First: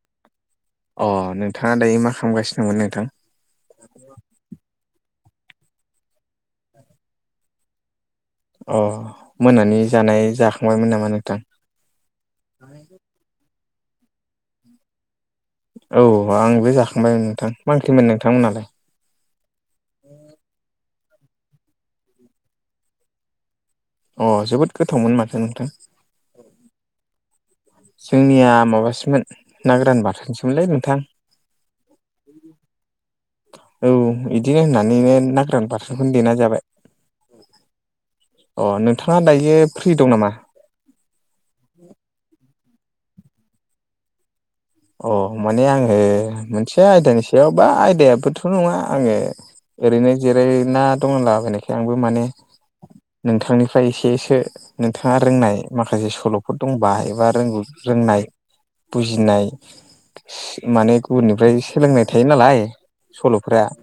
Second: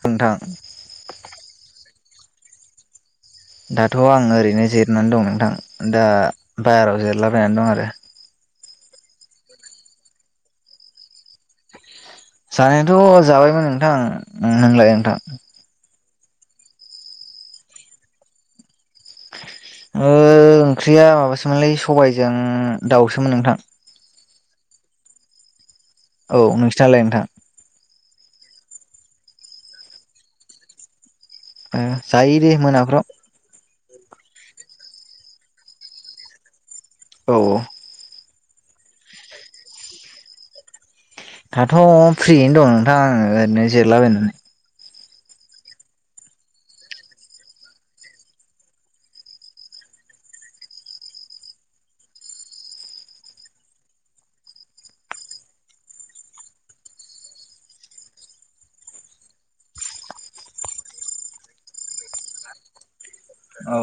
नोंथां अ नोंथाङा दायो मा खालामगासिनो दंमोन नोंथां? दाथ' आं ओरैनो जिरनानै दं नोंथां दा बायेराव जिरलाबायनानै दं आरो। अ मोनानि जानाय जाखांबायमोन नामा नोंथां? जानायाथ' जाबायमोन नोंथां नोंलाय नोंथां? औ आंबो जाखांबायमोन नोंथां मा ओंख्रिमोन नोंथांमोनालाय? ओंख्रिया माबासोमोनलै सबायजों दाउसोमोन नोंथां। अ जोबोद गोथावमोन माथो नोंथां। औ नोंसनालाय नोंथां? जोंनिया माबासोमोन ना गोरान बाथोनसोमोनलै नोंथां। जायो दे मोनाफ्राव। औ बिदिनो होननानैनो नााग्रान पारसेनखौनो देना जाबाय। औ औ अ नोंथाङा दायो फ्रि दं नामा? दाथ' फ्रियैनो दं नोंथां आं ओरैनो जिरलाबायनानै। अ माने आङो मोनसे आयदानि सायाव बा आयदायाबोथ' नङा आङो ओरैनो जिरायना दंलाबायनायखाय आंबो माने नोंथांनिफ्राय एसेसो नोंथाङा रोंनाय माखासे सल'फोर दं बाहायबा रोंगौ रोंनाय बुजिनाय माने गुबुननिफ्राय सोलोंनाय थायो नालाय सल'फोरा औ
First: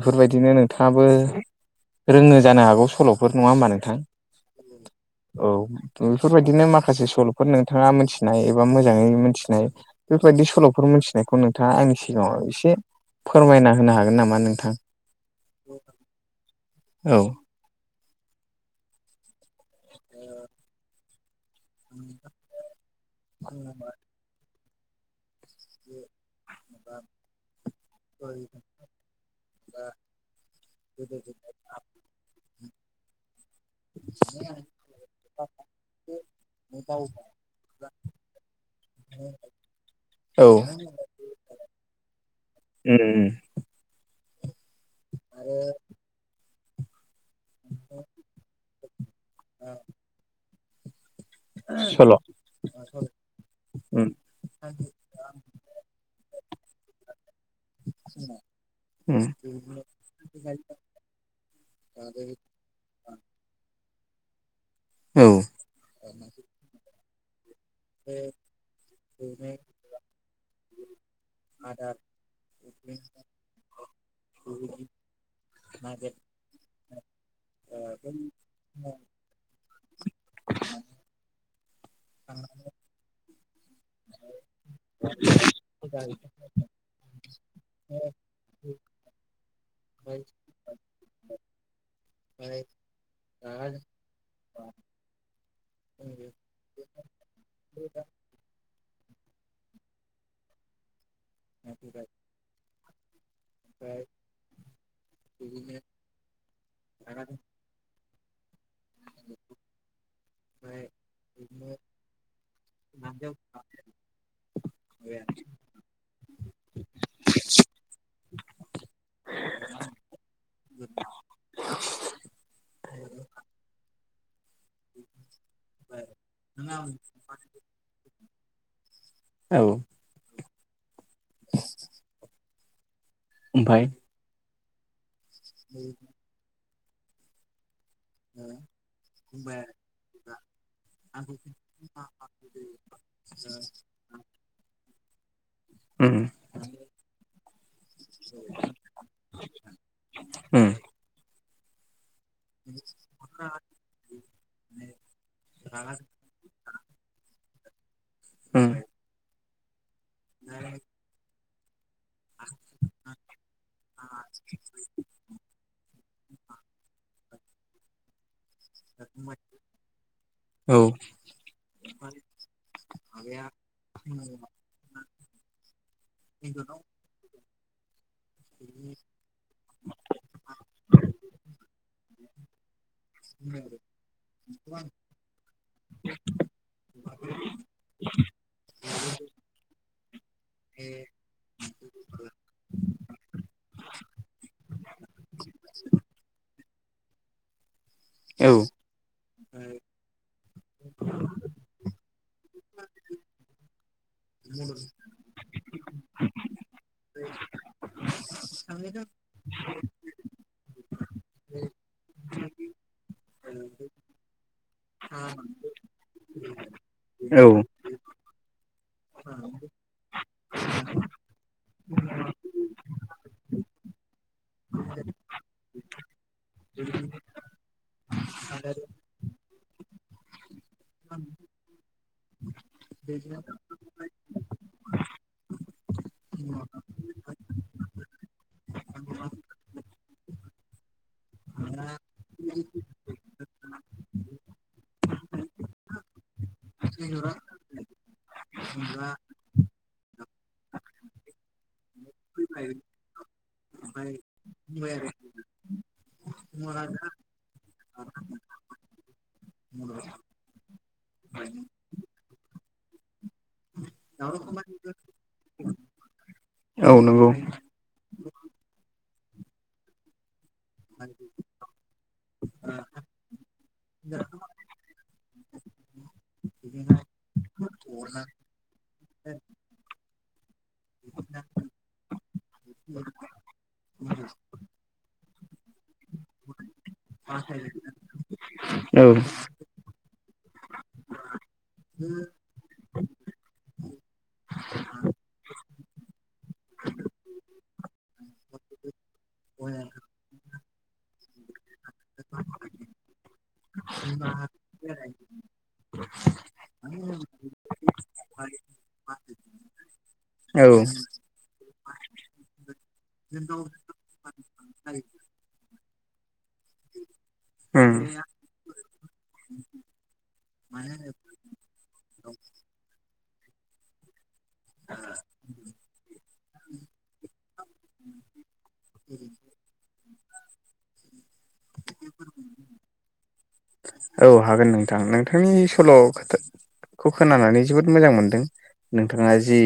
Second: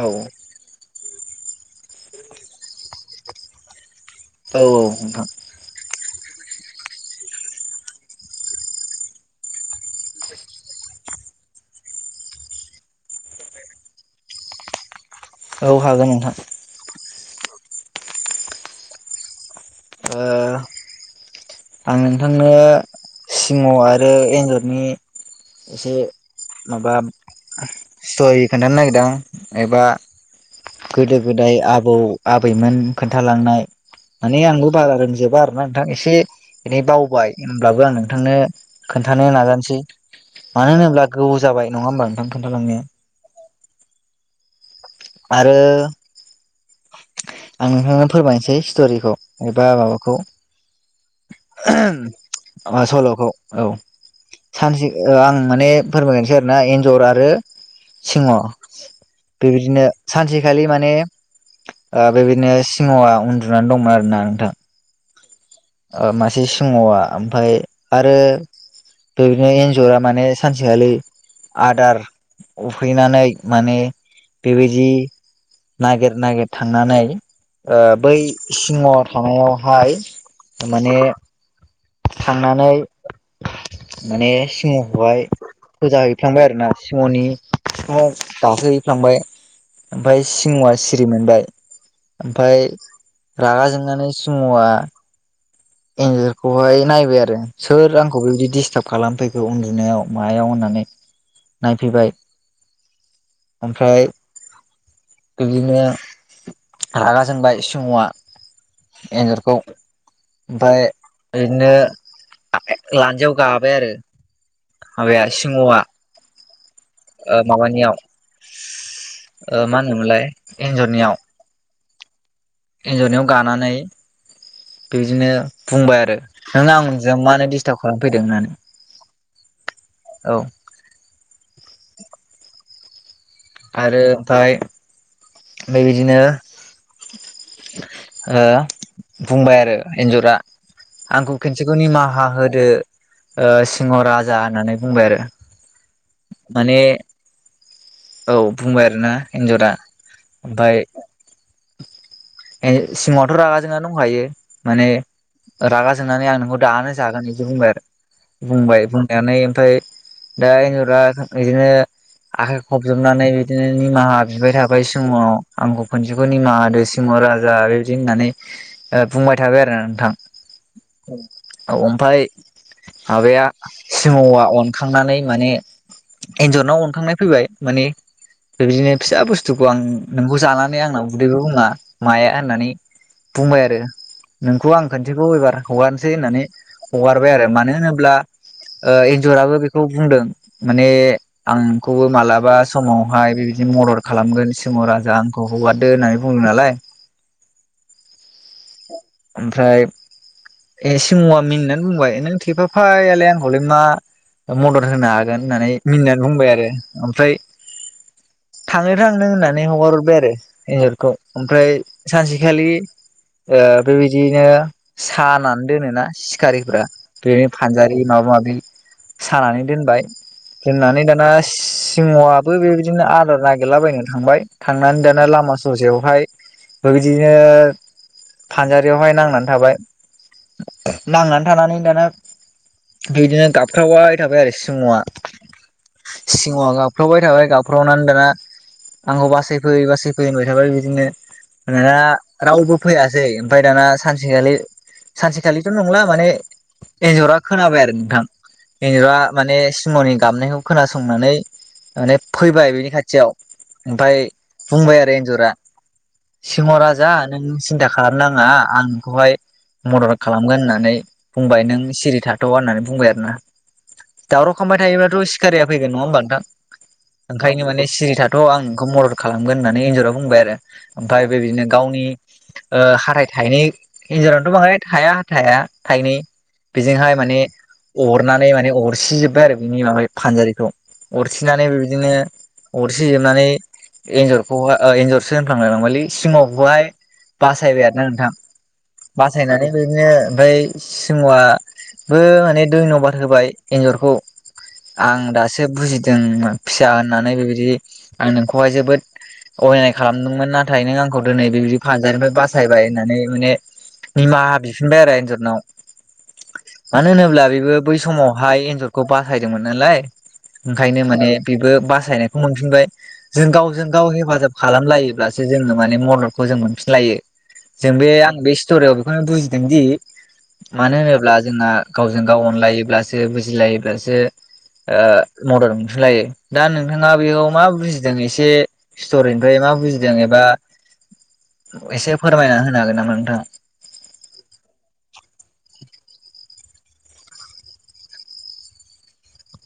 औ नों नोंथाङाबो रोंनो जानो हागौ सल'फोर नङा होमबा नोंथां? औ नोंथां औ बेफोरबायदिनो माखासे सल'फोर नोंथाङा मिथिनाय एबा मोजाङै मोनथिनाय बेफोरबायदि सल'फोर मोनथिनायखौ नोंथाङा आंनि सिगाङाव एसे फोरमायना होनो हागोन नामा नोंथां? औ हागोन नोंथां औ ओ आं नोंथांनो सिमाव आरो एन्जरनि एसे माबा सय खोन्थानो नागिरदों एबा गोदो गोदाय आबौ आबैमोन खोन्थालांनाय माने आंबो बागा होनजोबा आरोना नोंथां एसे दिनै बावबाय होनब्लाबो आं नोंथांनो खोन्थानो नाजानोसै औ मानो होनोब्ला गोौ जाब नङा ओमबा नोंथां खोन्था लांनाया? उम आरो आं नोंथांनो फोरमायनोसै स्ट'रिखौ एबा माबाखौ उम सल' अ सल'खौ औ उम सानसे आं माने फोरमायगोनसै आर ना एन्जर आरो सिङाव उम बेबायदिनो सानसेखालि माने बेबायदिनो सिङावआ उन्दुनानै दंमोन आरो ना नोंथां। औ मासे सिङावा ओमफाय आरो बेबायदिनो एन्जरा माने सानसेखालि आदार उफैनानै माने बेबायदि नागिर नागिर थांनानै बै सिंह थानायावहाय माने थांनानै माने सिंहखौहाय फोजा हैफ्लांबाय आरोना सिंहनि बिखुङाव गाखो हैफ्लांबाय ओमफ्राय सिंहआ सिरि मोनबाय ओमफ्राय रागा जोंनानै सिंहआ एन्जरखौहाय नायबाय आरो सोर आंखौ बेबायदि दिस्टार्ब खालामफैखो उन्दुनायाव मायाव होननानै नायफैबाय ओमफ्राय बिदिनो रागा जोंबाय सिंहआ एन्जरखौ ओमफ्राय बिदिनो ला लान्जायाव गाबाय आरो माबाया सिंहआ ओ माबानियाव मा होनोमोनलाय एन्जरनियाव एन्जरनियाव गानानै बिदिनो बुंबाय आरो नों आंजों मानो दिस्टार्ब खालामफैदों होननानै औ औ [inaudible] आरो ओमफाय ओमफाय बेबायदिनो ओ बुंबाय आरो एन्जरा आंखौ खनसेखौ निमाहा होदो ओ [unintelligible] सिंह राजा होननानै बुंबाय आरो ओम माने औ बुंबाय आरो ना एन्जरा उम ओमफाय सिंहआथ रागा जोंङा दंखायो माने रागा जोंनानै आं नोंखौ दानो जागोन बिदि बुंबाय आरो उम बुंबाय बुंनानै ओमफाय दा एनजरा बिदिनो आखाय खबजबनानै बिदिनो निमाहा बिबाय थाबाय सिंहनाव आंखौ खनसेखौ निमाहा दो सिं राजा बेदि होननानै बुंबाय थाबाय आरोना नोंथां औ औ ओमफाय माबाया सिंहआ अनखांनानै माने एन्जरनाव अनखांनाय फैबाय माने बे बिदिनो फिसा बुस्थुखौ आं नोंखौ जानानै आंनाव उदैबो बुङा माया होननानै बुंबाय आरो नोंखौ आं खोनसेखौ एबार हगारसै होननानै हगारबाय आरो मानो होनोब्ला एनजराबो बेखौ बुंदों माने आं नोंखौबो मालाबा माबा समावहाय बेबायदि मदद खालामगोन सिंह राजा आंखौ हगारदो होननानै बुंदों नालाय औ ओमफ्राय ए सिंहआ मिनिनानै बुंबाय नों थेफाफायालाय आंखौलाय मा मदद होनो हागोन होननानै मिनिनानै बुंबाय आरो ओमफ्राय थांदो थां होननानै हगार हरबाय आरो एन्जरखौ ओमफ्राय सानसेखालि ओ बेबायदिनो सानानै दोनोना सिखारिफ्रा बेनो औ फानजारि माबा माबि सानानै दोनबाय दोननानै दाना सिंहआबो बेबायदिनो आदार नागिरलाबायनो थांबाय थांनानै दाना लामा ससेयावहाय बेबायदिनो फानजारियावहाय नांनानै थाबाय नांनानै थानानै दाना बिदिनो गाबख्रावबाय थाबाय आरो सिंहआ सिंहआ गाबख्रावबाय थाबाय गाबख्रावनानै दाना आंखौ बासायफै बासायफै होनबाय थाबाय बिदिनो मानोना रावबो फैयासै ओमफ्राय दाना सानसेखालि सानसेखालिथ' नंला माने एनजरा खोनाबाय आरो नोंथां एनजरा माने सिंहनि गाबनायखौ खोनासंनानै माने फैबाय बिनि खाथियाव ओमफ्राय बुंबाय आरो एनजरा सिंह राजा नों सिनथा खालाम नाङा आं नोंखौहाय मदद खालामगोन होननानै बुंबाय नों सिरि थाथ' होननानै बुंबाय आरोना दावराव खामबाय थायोब्लाथ' सिखारिया फैगोन नङा होमबा नोंथां औ नंगौ ओंखायनो माने सिरि थाथ थ' आं बेखौ मदद खालामगोन होननानै एनजरा बुंबाय आरो ओमफ्राय बेबायदिनो गावनि ओ हाथाय थायनै एनजरावथ' बाहाय थाया हाथाया थायनै बेजोंहाय माने अरनानै माने अरसिजोब्बाय आरो बिनि माबाय फानजारिखौ अरसिनानै बेबायदिनो अरसि जोबनानै एनजरखौहाय एनजरसो होनफ्लांलायलांबायलै सिंहखौहाय बासायबाय आरोना नोंथां औ बासायनानै बिदिनो ओमफ्राय सिंहआ बो माने दैनबाद होबाय एनजरखौ आं दासो बुजिदों फिसा होननानै बेबायदि आं नोंखौहाय जोबोद अयनाय खालामदोंमोन नाथाय नों आंखौ दिनै बे फानजारिनिफ्राय बासायबाय होननानै माने निमाहा बिफिनबाय आरो एनजरनाव मानो होनोब्ला बेबो बै समावहाय एनजरखौ बासायदोंमोन नालाय औ ओंखायनो माने बेबो बासायनायखौ मोनफिनबाय जों गावजों गाव हेफाजाब खालामलायोब्लासो जोङो माने मददखौ जों मोनफिनलायो जों उम बे आं बे स्ट'रियाव बेखौनो बुजिदों दि मानो होनोब्ला जोंना गावजों गाव अनलायोब्लासो बुजिलायोब्लासो ओ मदद होलायो दा नोंथाङा बेयाव मा बुजिदों एसे स्टरिनिफ्राय मा बुजिदों एबा एसे फोरमायना होनो हागोन नामा नोंथाङा औ हागोन नोंथां नोंथांनि सल' खोथा खौ खोनानानै जोबोद मोजां मोनदों नोंथाङा जि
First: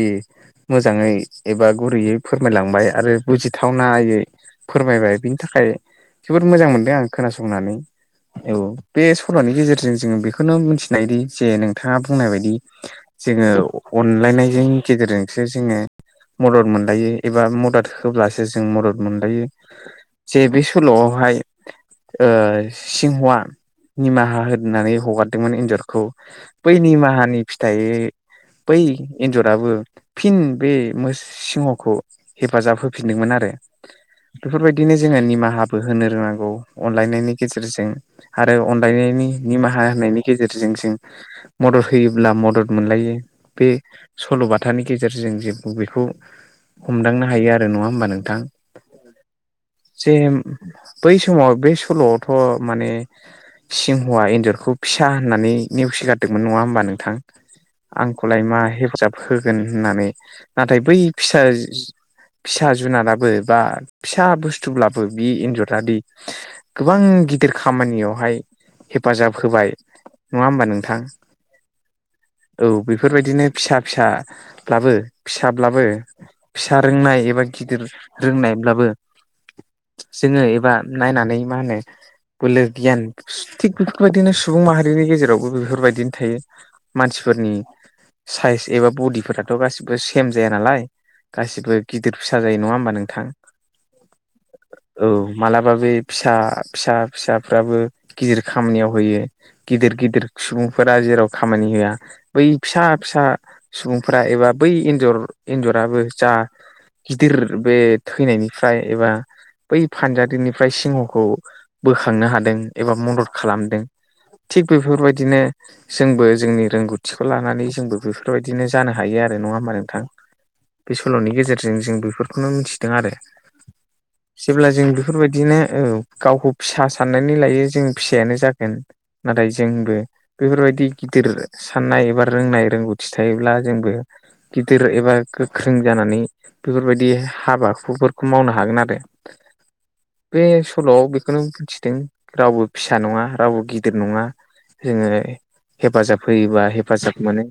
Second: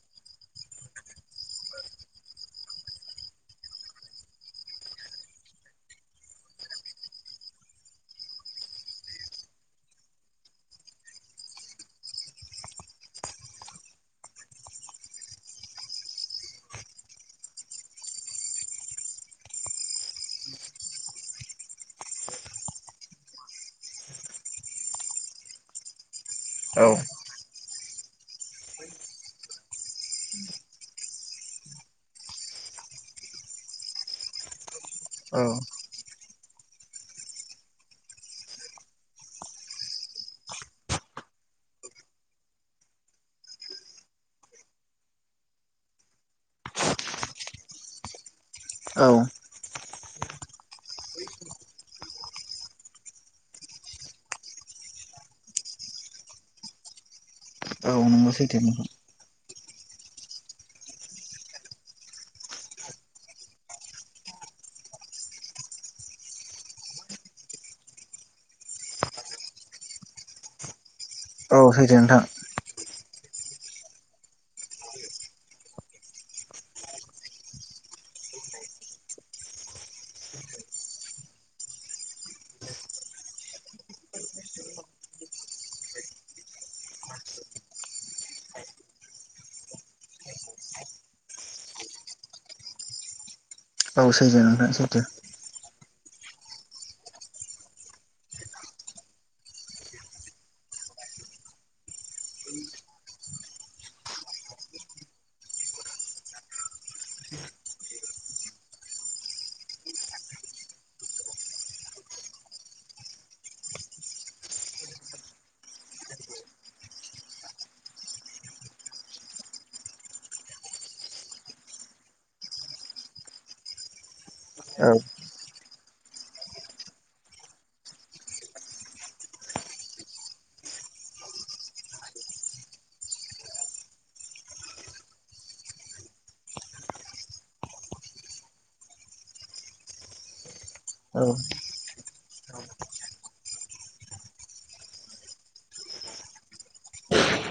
मोजाङै एबा गुरैयै फोरमायलांबाय आरो बुजिथावनायै फोरमायबाय बिनि थाखाय जोबोद मोजां मोनदों आं खोनासंनानै औ बे सल'नि गेजेरजों जोङो बेखौनो मिथिनायदि जे नोंथाङा बुंनाय बायदि जोङो अनलायनायजों गेजेरजोंसो जोङो मदद मोनलायो एबा मदद होब्लासो जों मदद मोनलायो जे बे सल'आवहाय ओ सिंहआ निमाहा होनानै हगारदोंमोन एनजरखौ बै औ निमाहानि फिथाइै बै एनजराबो फिन बे सिंहखौ हेफाजाब होफिनदोंमोन आरो बेफोरबायदिनो जोङो औ निमाहाबो होनो रोंनांगौ अनलायनायनि गेजेरजों आरो अनलायनायनि निमाहा होनायनि गेजेरजों जों मदद होयोब्ला मदद मोनलायो बे सल'बाथानि गेजेरजों जेबो बेखौ हमदांनो हायो आरो नङा होमबा नोंथां औ जे बै समाव बे सल'आवथ' माने सिंहवा एनजरखौ फिसा होननानै नेवसिगारदोंमोन नङा होमबा नोंथां औ नंगौ आंखौलाय सैथो मा नोंथां हेफाजाब होगोन होननानै नाथाय बै फिसा फिसा जुनाराबो बा फिसा बुसथुब्लाबो बि एनजरादि गोबां गिदिर खामानियावहाय हेफाजाब होबाय नङा होमबा नोंथां औ होदों नोंथां औ बेफोरबायदिनो फिसा फिसाब्लाबो फिसाब्लाबो फिसा रोंनाय एबा गिदिर रोंनायब्लाबो जोङो एबा नायनानै मा होनो बोलो गियान थिग बेफोरबायदिनो सुबुं माहारिनि गेजेरावबो बेफोरबायदिनो थायो मानसिफोरनि साइस एबा बडिफोराथ' गासिबो सेम जाया नालाय गासिबो गिदिर फिसा जायो नङा होमबा नोंथां औ सैथो नोंथां सैथो मालाबाबो फिसा फिसा फिसाफ्राबो गिदिर खामानियाव होयो गिदिर गिदिर सुबुंफोरा जेराव खामानि होआ बै फिसा फिसा सुबुंफ्रा एबा बै एन्जर एन्जराबो जा गिदिर बे थैनायनिफ्राय एबा बै फानजारिनिफ्राय सिंहखौ बोखांनो हादों एबा मदद खालामदों थिग बेफोरबायदिनो जोंबो जोंनि रोंगौथिखौ लानानै जोंबो बेफोरबायदिनो जानो हायो आरो नङा होमबा नोंथां बे सल'नि गेजेरजों जों बेफोरखौनो मिथिदों आरो जेब्ला जों औ बेफोरबायदिनो गावखौ फिसा साननानै लायो जों फिसायानो जागोन नाथाय जोंबो बेफोरबायदि गिदिर साननाय एबा रोंनाय रोंगौथि थायोब्ला जोंबो गिदिर एबा गोख्रों जानानै बेफोरबायदि हाबाफोरखौ मावनो हागोन आरो बे सल'आव बे औ बेखौनो बुंथिदों रावबो फिसा नङा रावबो गिदिर नङा जोङो हेफाजाब होयोबा हेफाजाब मोनो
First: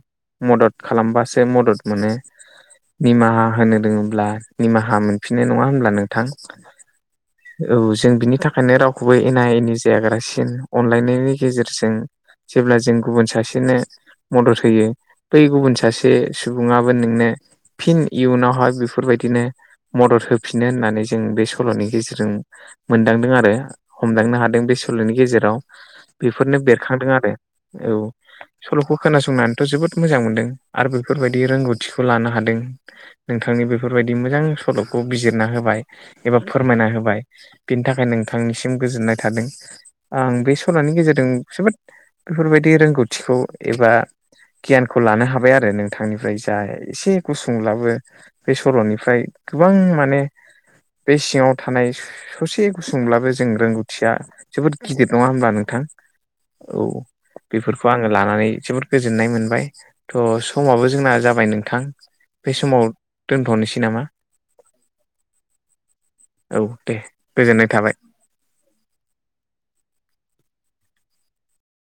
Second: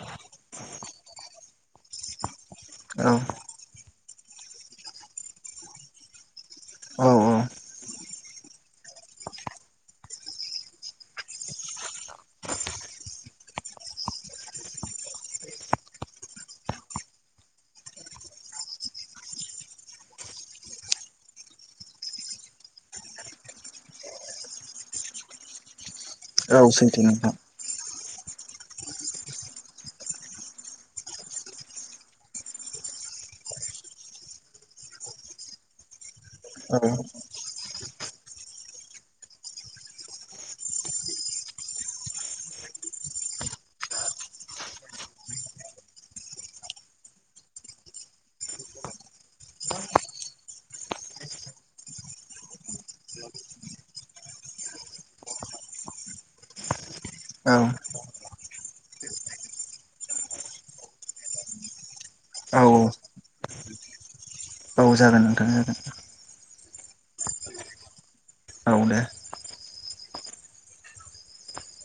मदद खालामबासो मदद मोनो औ निमाहा होनो रोङब्ला निमाहा मोनफिननाय नङा होनोमब्ला नोंथां औ जों बिनि थाखाय ओंखायनो रावखौबो एना एनि जाग्रासिन अनलायनायनि गेजेरजों जेब्ला जों गुबुन सासेनो मदद होयो बै गुबुन सासे सुबुङाबो नोंनो फिन इयुनावहाय बेफोरबायदिनो मदद होफिनो होननानै जों बे सल'नि गेजेरजों मोनदांदों आरो बो हमदांनो हादों बे सल'नि गेजेराव बेफोरनो औ सैथो बेरखांदों आरो नोंथां औ सल'खौ खोनासंनानैथ' जोबोद मोजां मोनदों आरो बेफोरबायदि रोंगौथिखौ लानो हादों नोंथांनि बेफोरबायदि मोजां सल'खौ बिजिरना होबाय एबा औ फोरमायना होबाय बिनि थाखाय नोंथांनिसिम गोजोननाय थादों आं बे सल'नि गेजेरजों जोबोद बेफोरबायदि रोंगौथिखौ एबा गियानखौ लानो हाबाय आरो नोंथांनिफ्राय जा एसे गुसुंब्लाबो बे सल'निफ्राय गोबां माने बे सिङाव थानाय ससे गुसुं ब्लाबो जों रोंगौथिया जोबोद गिदिर नङा होनोमब्ला नोंथां औ औ बेफोरखौ आङो लानानै जोबोद गोजोननाय मोनबाय थह समाबो जोंना जाबाय नोंथां बे औ समाव दोनथ'नोसै नामा औ जागोन नोंथां जागोन औ दे गोजोननाय थाबाय जागोन औ दे